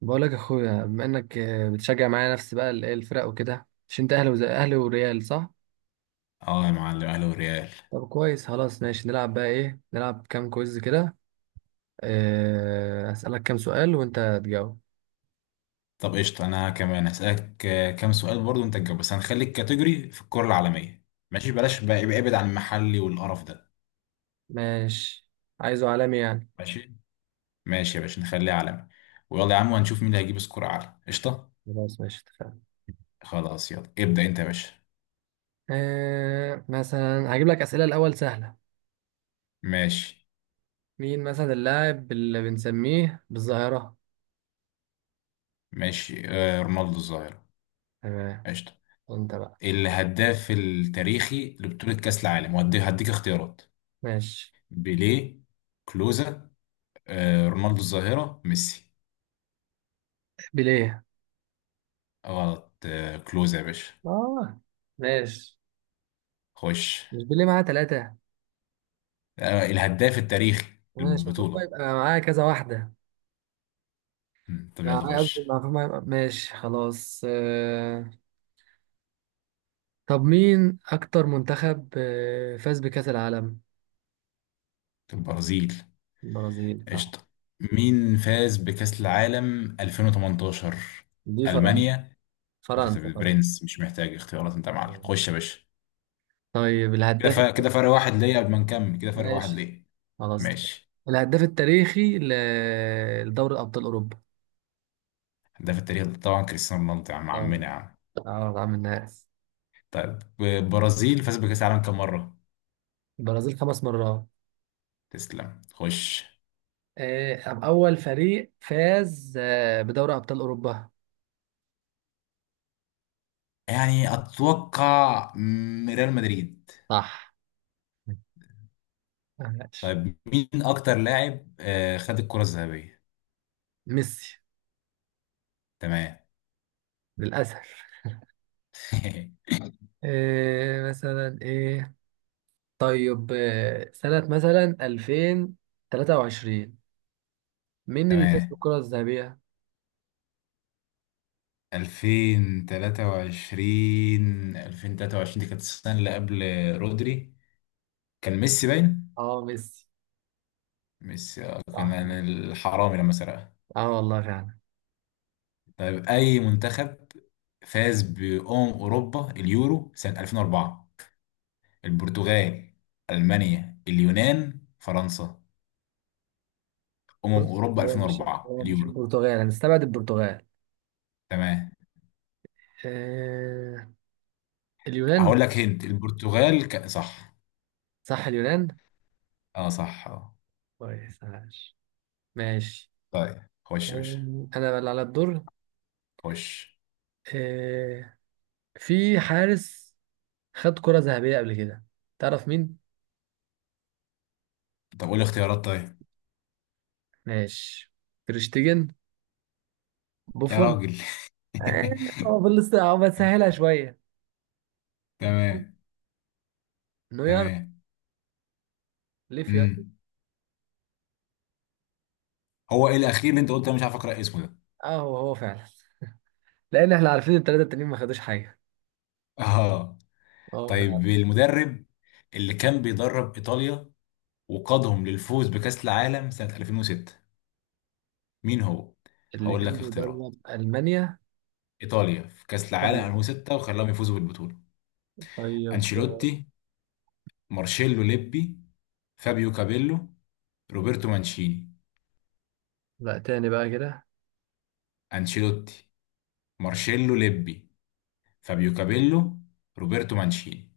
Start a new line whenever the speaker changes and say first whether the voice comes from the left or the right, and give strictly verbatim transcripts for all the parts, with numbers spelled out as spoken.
right: بقولك يا اخويا، بما انك آه، بتشجع معايا نفس بقى ال- الفرق وكده، مش انت اهلي وزي اهلي وريال صح؟
left: اه يا معلم، اهلا وريال.
right: طب كويس خلاص ماشي، نلعب بقى ايه، نلعب كام كويز كده. آه، اسالك كام سؤال وانت تجاوب.
left: طب قشطة، انا كمان هسألك آه، كام سؤال برضو، انت تجاوب، بس هنخلي الكاتيجوري في الكرة العالمية. ماشي، بلاش بقى، يبقى ابعد عن المحلي والقرف ده.
right: ماشي. عايزه عالمي يعني.
left: ماشي. ماشي يا باشا، نخليه عالمي. ويلا يا عم، وهنشوف مين اللي هيجيب سكور اعلى. قشطة.
right: خلاص ماشي اتفقنا.
left: خلاص يلا ابدأ انت يا باشا.
right: أه مثلا هجيب لك اسئله الاول سهله.
left: ماشي.
right: مين مثلا اللاعب اللي بنسميه بالظاهره؟
left: ماشي آه، رونالدو الظاهرة.
right: تمام.
left: قشطة.
right: انت بقى.
left: الهداف التاريخي لبطولة كأس العالم، وهدي- هديك اختيارات:
right: ماشي.
left: بيليه، كلوزا، آه رونالدو الظاهرة، ميسي.
right: بيليه.
left: غلط، آه كلوزا يا باشا.
right: اه ماشي.
left: خش.
right: مش بيليه معاه ثلاثه؟
left: آه، الهداف التاريخي
right: ماشي. المفروض بقى
left: للبطولة.
right: يبقى معاه كذا واحده.
left: مم، طب يلا
right: يعني قصدي
left: خش.
right: المعلومة يبقى- ماشي خلاص آه، طب مين أكتر منتخب آه، فاز بكأس العالم؟
left: البرازيل.
right: البرازيل صح.
left: قشطة. مين فاز بكأس العالم ألفين وتمنتاشر؟
right: دي فرنسا
left: ألمانيا. بس-
right: فرنسا فرنسا.
left: برنس، مش محتاج اختيارات انت يا معلم. خش يا باشا.
right: طيب
left: كده
right: الهداف.
left: فرق، كده فرق واحد ليا، قبل ما نكمل كده فرق واحد
right: ماشي
left: ليا.
right: خلاص تمام.
left: ماشي.
right: الهداف التاريخي ل- لدوري أبطال أوروبا.
left: هداف التاريخ ده طبعا كريستيانو رونالدو، يا عم
right: اه.
left: عمنا يا عم.
right: اه طبعا من الناس.
left: طيب، البرازيل فاز بكأس العالم كام مرة؟
right: البرازيل خمس مرات.
left: تسلم، خش.
right: آه، طب أول فريق فاز آه، بدوري أبطال أوروبا؟
left: يعني أتوقع مم، ريال مدريد.
right: صح. ماشي.
left: طيب مين اكتر لاعب آه، خد الكرة الذهبية؟
right: ميسي
left: تمام.
right: للأسف. إيه مثلا ايه. طيب إيه سنة مثلا ألفين وتلاتة وعشرين، مين اللي فاز
left: تمام.
right: بالكرة الذهبية؟
left: ألفين وتلاتة وعشرين، ألفين وتلاتة وعشرين دي كانت السنة اللي قبل. رودري. كان ميسي باين.
right: اه ميسي.
left: ميسي آه، كان.
right: صح.
left: الحرامي لما سرقها.
right: اه والله فعلا.
left: طيب اي منتخب فاز بأمم اوروبا اليورو سنة ألفين واربعة؟ البرتغال، المانيا، اليونان، فرنسا. امم
right: بص،
left: اوروبا
right: هو مش
left: ألفين واربعة
right: هو مش
left: اليورو.
right: البرتغال، هنستبعد البرتغال.
left: تمام.
right: إيه. اليونان.
left: هقول لك. هنت البرتغال، ك... صح.
right: صح اليونان.
left: اه صح اه.
right: كويس ماشي. ماشي.
left: طيب خش يا باشا.
right: أم، انا بقى اللي على الدور.
left: خش.
right: إيه، في حارس خد كرة ذهبية قبل كده، تعرف مين؟
left: طب قول لي اختيارات طيب.
right: ماشي. تريشتيجن.
left: يا
right: بوفون.
left: راجل.
right: هو بلس، هو بسهلها شويه.
left: تمام.
right: انه يعرف.
left: تمام.
right: ليه يعني.
left: امم. هو ايه الاخير اللي انت قلت؟ انا مش عارف اقرا اسمه ده.
right: اه هو هو فعلا، لان احنا عارفين الثلاثه التانيين ما خدوش حاجه.
left: اه.
right: اه فعلا.
left: طيب المدرب اللي كان بيدرب ايطاليا وقادهم للفوز بكاس العالم سنة ألفين وستة، مين هو؟
right: اللي
left: هقول لك
right: كان
left: اختيارات.
right: بيدرب المانيا؟
left: ايطاليا في كاس العالم
right: طيب.
left: ألفين وستة وخلاهم يفوزوا بالبطولة:
right: طيب آه،
left: انشيلوتي، مارشيلو ليبي، فابيو كابيلو، روبرتو مانشيني.
right: لا، تاني بقى كده.
left: انشيلوتي، مارشيلو ليبي، فابيو كابيلو، روبرتو مانشيني.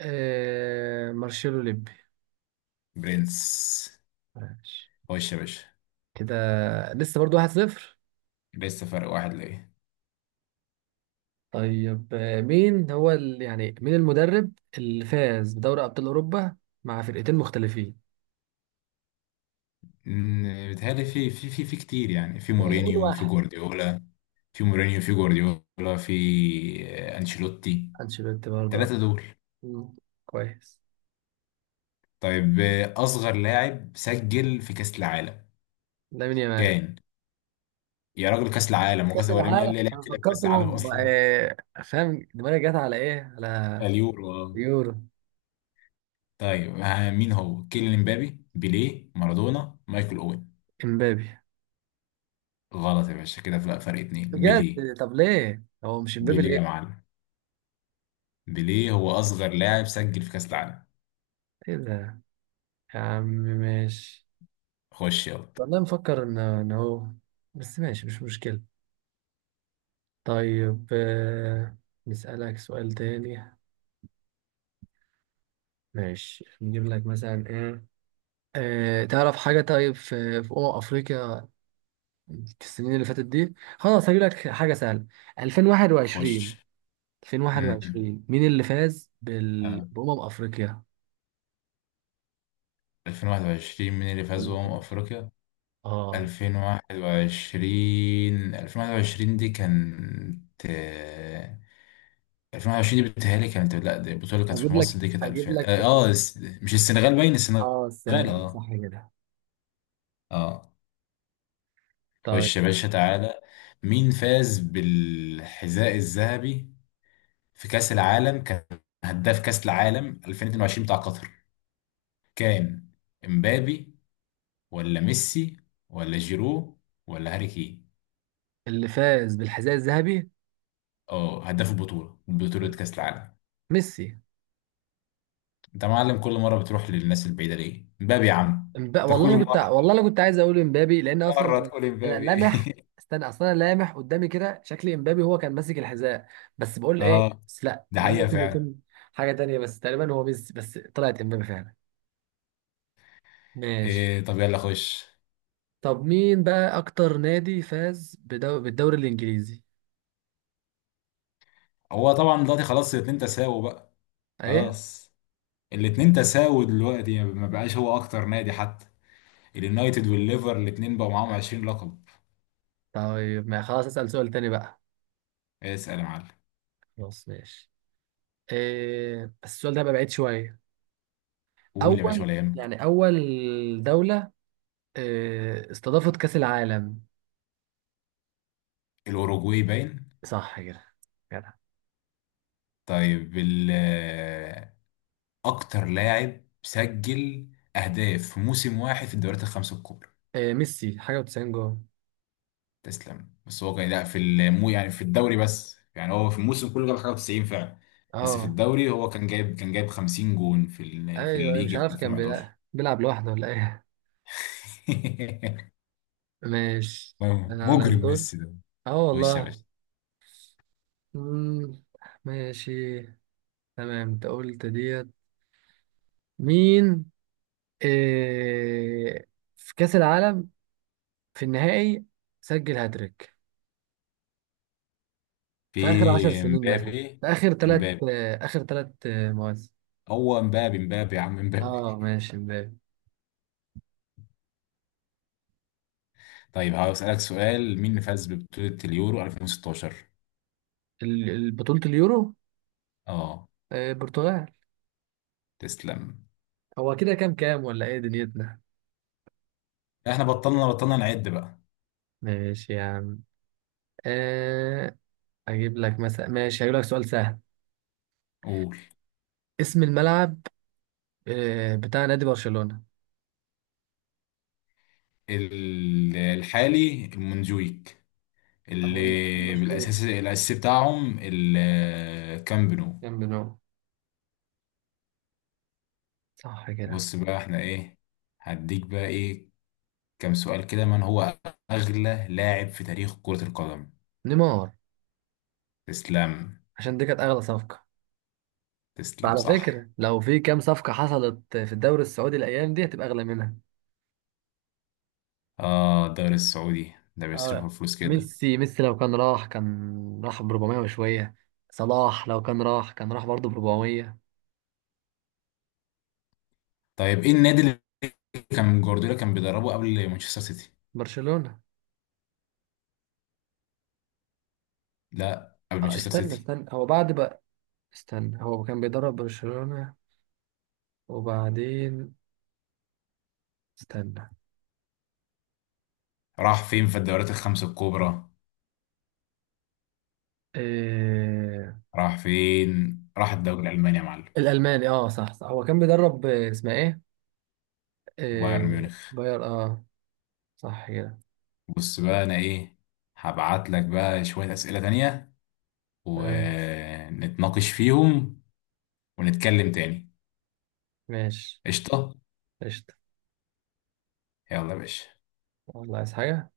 right: آه مارشيلو ليبي.
left: برنس.
right: ماشي
left: خش يا باشا.
right: كده. لسه برضو واحد صفر.
left: لسه فرق واحد ليه.
right: طيب آه مين هو ال... يعني مين المدرب اللي فاز بدوري ابطال اوروبا مع فرقتين مختلفين؟
left: مم، بيتهيألي في في في في كتير يعني، في
right: يعني قول
left: مورينيو، في
right: واحد.
left: جوارديولا، في مورينيو، في جوارديولا، في آه، أنشيلوتي.
right: انشيلوتي برضه آه.
left: التلاتة دول.
right: مم. كويس.
left: طيب آه، أصغر لاعب سجل في كأس العالم
right: لامين يامال.
left: كان. يا راجل، كأس العالم؟
right: كاس
left: وكأس، ولا مين
right: العالم
left: اللي لعب
right: انا
left: كده في كأس العالم
right: فكرتهم
left: أصلا؟
right: آه، فاهم دماغي جت على ايه، على
left: اليورو آه.
right: يورو.
left: طيب آه، مين هو؟ كيليان امبابي، بيليه، مارادونا، مايكل أوين.
right: امبابي.
left: غلط يا باشا، كده فرق، فرق اتنين. بيليه،
right: بجد؟ طب ليه هو مش امبابي،
left: بيليه يا
right: ليه؟
left: معلم. بيليه هو أصغر لاعب سجل في كأس العالم.
right: ايه ده؟ يا عم ماشي.
left: خش يلا.
right: والله مفكر ان ان هو. بس ماشي مش مشكلة. طيب آه، نسألك سؤال تاني. ماشي نجيب لك مثلا ايه. آه، تعرف حاجة؟ طيب في في أمم أفريقيا في السنين اللي فاتت دي؟ خلاص هجيب لك حاجة سهلة.
left: خش.
right: ألفين وواحد وعشرين.
left: امم.
right: ألفين وواحد وعشرين مين اللي فاز بال...
left: تمام.
right: بأمم أفريقيا؟
left: ألفين وواحد وعشرين مين اللي فاز
right: أمم
left: بأمم
right: أفريقيا.
left: أفريقيا؟
right: اه.
left: ألفين وواحد وعشرين، ألفين وواحد وعشرين دي كانت آه، ألفين وواحد وعشرين دي بتهيألي كانت، لا دي البطولة اللي كانت
right: اجيب
left: في
right: لك
left: مصر، دي كانت
right: اجيب
left: ألفين
right: لك
left: اه آه، الس- مش السنغال، باين السنغال.
right: اه السنغال
left: اه.
right: صح كده.
left: اه.
right: طيب
left: خش يا باشا تعالى. مين فاز بالحذاء الذهبي في كأس العالم كان، هداف كأس العالم ألفين واتنين وعشرين بتاع قطر كان؟ امبابي، ولا ميسي، ولا جيرو، ولا هاري كين؟
right: اللي فاز بالحذاء الذهبي.
left: اه، هداف البطولة، بطولة كأس العالم.
right: ميسي.
left: انت معلم، كل مرة بتروح للناس البعيدة ليه؟ امبابي يا عم.
right: امب...
left: انت
right: والله
left: كل
right: انا كنت
left: مرة،
right: والله انا كنت عايز اقول امبابي، لان اصلا
left: مرة
right: انا.
left: تقول
right: انا
left: امبابي.
right: لامح. استنى، اصلا انا لامح قدامي كده، شكلي امبابي هو كان ماسك الحذاء. بس بقول ايه.
left: اه.
right: بس لا،
left: ده
right: ده
left: حقيقة
right: ممكن
left: فعلا.
right: يكون حاجة تانية، بس تقريبا هو ميسي، بس طلعت امبابي فعلا. ماشي.
left: إيه، طب يلا خش.
right: طب مين بقى أكتر نادي فاز بدو... بالدوري الإنجليزي؟
left: هو طبعا دلوقتي خلاص الاتنين تساووا بقى.
right: إيه؟
left: خلاص، الاتنين تساووا دلوقتي، ما بقاش هو اكتر نادي حتى. اليونايتد والليفر الاتنين بقوا معاهم عشرين لقب.
right: طيب ما خلاص، أسأل سؤال تاني بقى.
left: اسأل يا معلم.
right: خلاص ماشي. إيه... بس السؤال ده بقى بعيد شوية.
left: قول يا باشا،
right: أول،
left: ولا يهمك.
right: يعني أول دولة إيه... استضافت كأس العالم؟
left: الأوروجواي باين.
right: صح كده. كده.
left: طيب ال- أكتر لاعب سجل أهداف في موسم واحد في الدوريات الخمسة الكبرى.
right: إيه، ميسي حاجة وتسعين جول.
left: تسلم. بس هو كان، لا في المو يعني في الدوري بس، يعني هو في الموسم كله جاب حاجة تسعين فعلا. بس في
right: أه
left: الدوري هو كان جايب، كان جايب خمسين جون في ال- في
right: أيوه أيوة، مش
left: الليج في
right: عارف كان
left: ألفين وحداشر.
right: بيلع- بيلعب لوحده ولا إيه. ماشي. أنا على
left: مجرم
right: الدور.
left: ميسي ده.
right: أه
left: خش يا
right: والله.
left: باشا.
right: مم، ماشي. تمام. أنت قلت ديت. مين، إيه، في كأس العالم، في النهائي، سجل هاتريك
left: في
right: في آخر عشر سنين مثلا؟
left: امبابي،
right: في آخر ثلاث.
left: امبابي.
right: آخر ثلاث مواسم.
left: هو امبابي، امبابي يا عم، امبابي.
right: اه ماشي مبابي.
left: طيب هقول اسالك سؤال، مين اللي فاز ببطولة اليورو ألفين وستاشر؟
right: ال- ال- بطولة اليورو.
left: اه.
right: آه برتغال.
left: تسلم.
right: هو كده كام، كام ولا ايه دنيتنا؟
left: احنا بطلنا بطلنا نعد بقى.
right: ماشي يا عم. آه، اجيب لك مثلا. ماشي هجيب لك سؤال سهل.
left: قول.
right: اسم الملعب آه بتاع نادي برشلونة.
left: ال- الحالي المنجويك،
right: طب
left: اللي
right: الم- المشهور.
left: بالاساس الاساسي بتاعهم الكامب نو.
right: كان بنو، صح كده.
left: بص بقى احنا ايه، هديك بقى ايه كام سؤال كده. من هو اغلى لاعب في تاريخ كرة القدم؟
right: نيمار،
left: تسلم.
right: عشان دي كانت اغلى صفقة.
left: تسلم
right: على
left: صح.
right: فكرة، لو في كام صفقة حصلت في الدوري السعودي الأيام دي هتبقى أغلى منها.
left: اه، الدوري السعودي ده بيصرفوا
right: اه.
left: فلوس كده.
right: ميسي ميسي لو كان راح كان راح ب أربعمية وشوية. صلاح لو كان راح كان راح برضه ب أربعمية.
left: طيب ايه النادي كان جوارديولا كان بيدربه قبل مانشستر سيتي؟
right: برشلونة.
left: لا، قبل
right: آه،
left: مانشستر
right: استنى
left: سيتي.
right: استنى هو بعد بقى. استنى، هو كان بيدرب برشلونة وبعدين. استنى.
left: راح فين في الدوريات الخمسة الكبرى؟
right: إيه...
left: راح فين؟ راح الدوري الألماني يا معلم.
right: الألماني. اه صح صح. هو كان بيدرب آه، اسمها ايه؟
left: بايرن
right: إيه...
left: ميونخ.
right: باير. اه صح كده.
left: بص بقى أنا إيه، هبعت لك بقى شوية أسئلة تانية
right: تمام.
left: ونتناقش فيهم ونتكلم تاني.
right: ماشي.
left: قشطة.
right: قشطة.
left: يلا يا باشا.
right: والله عايز حاجة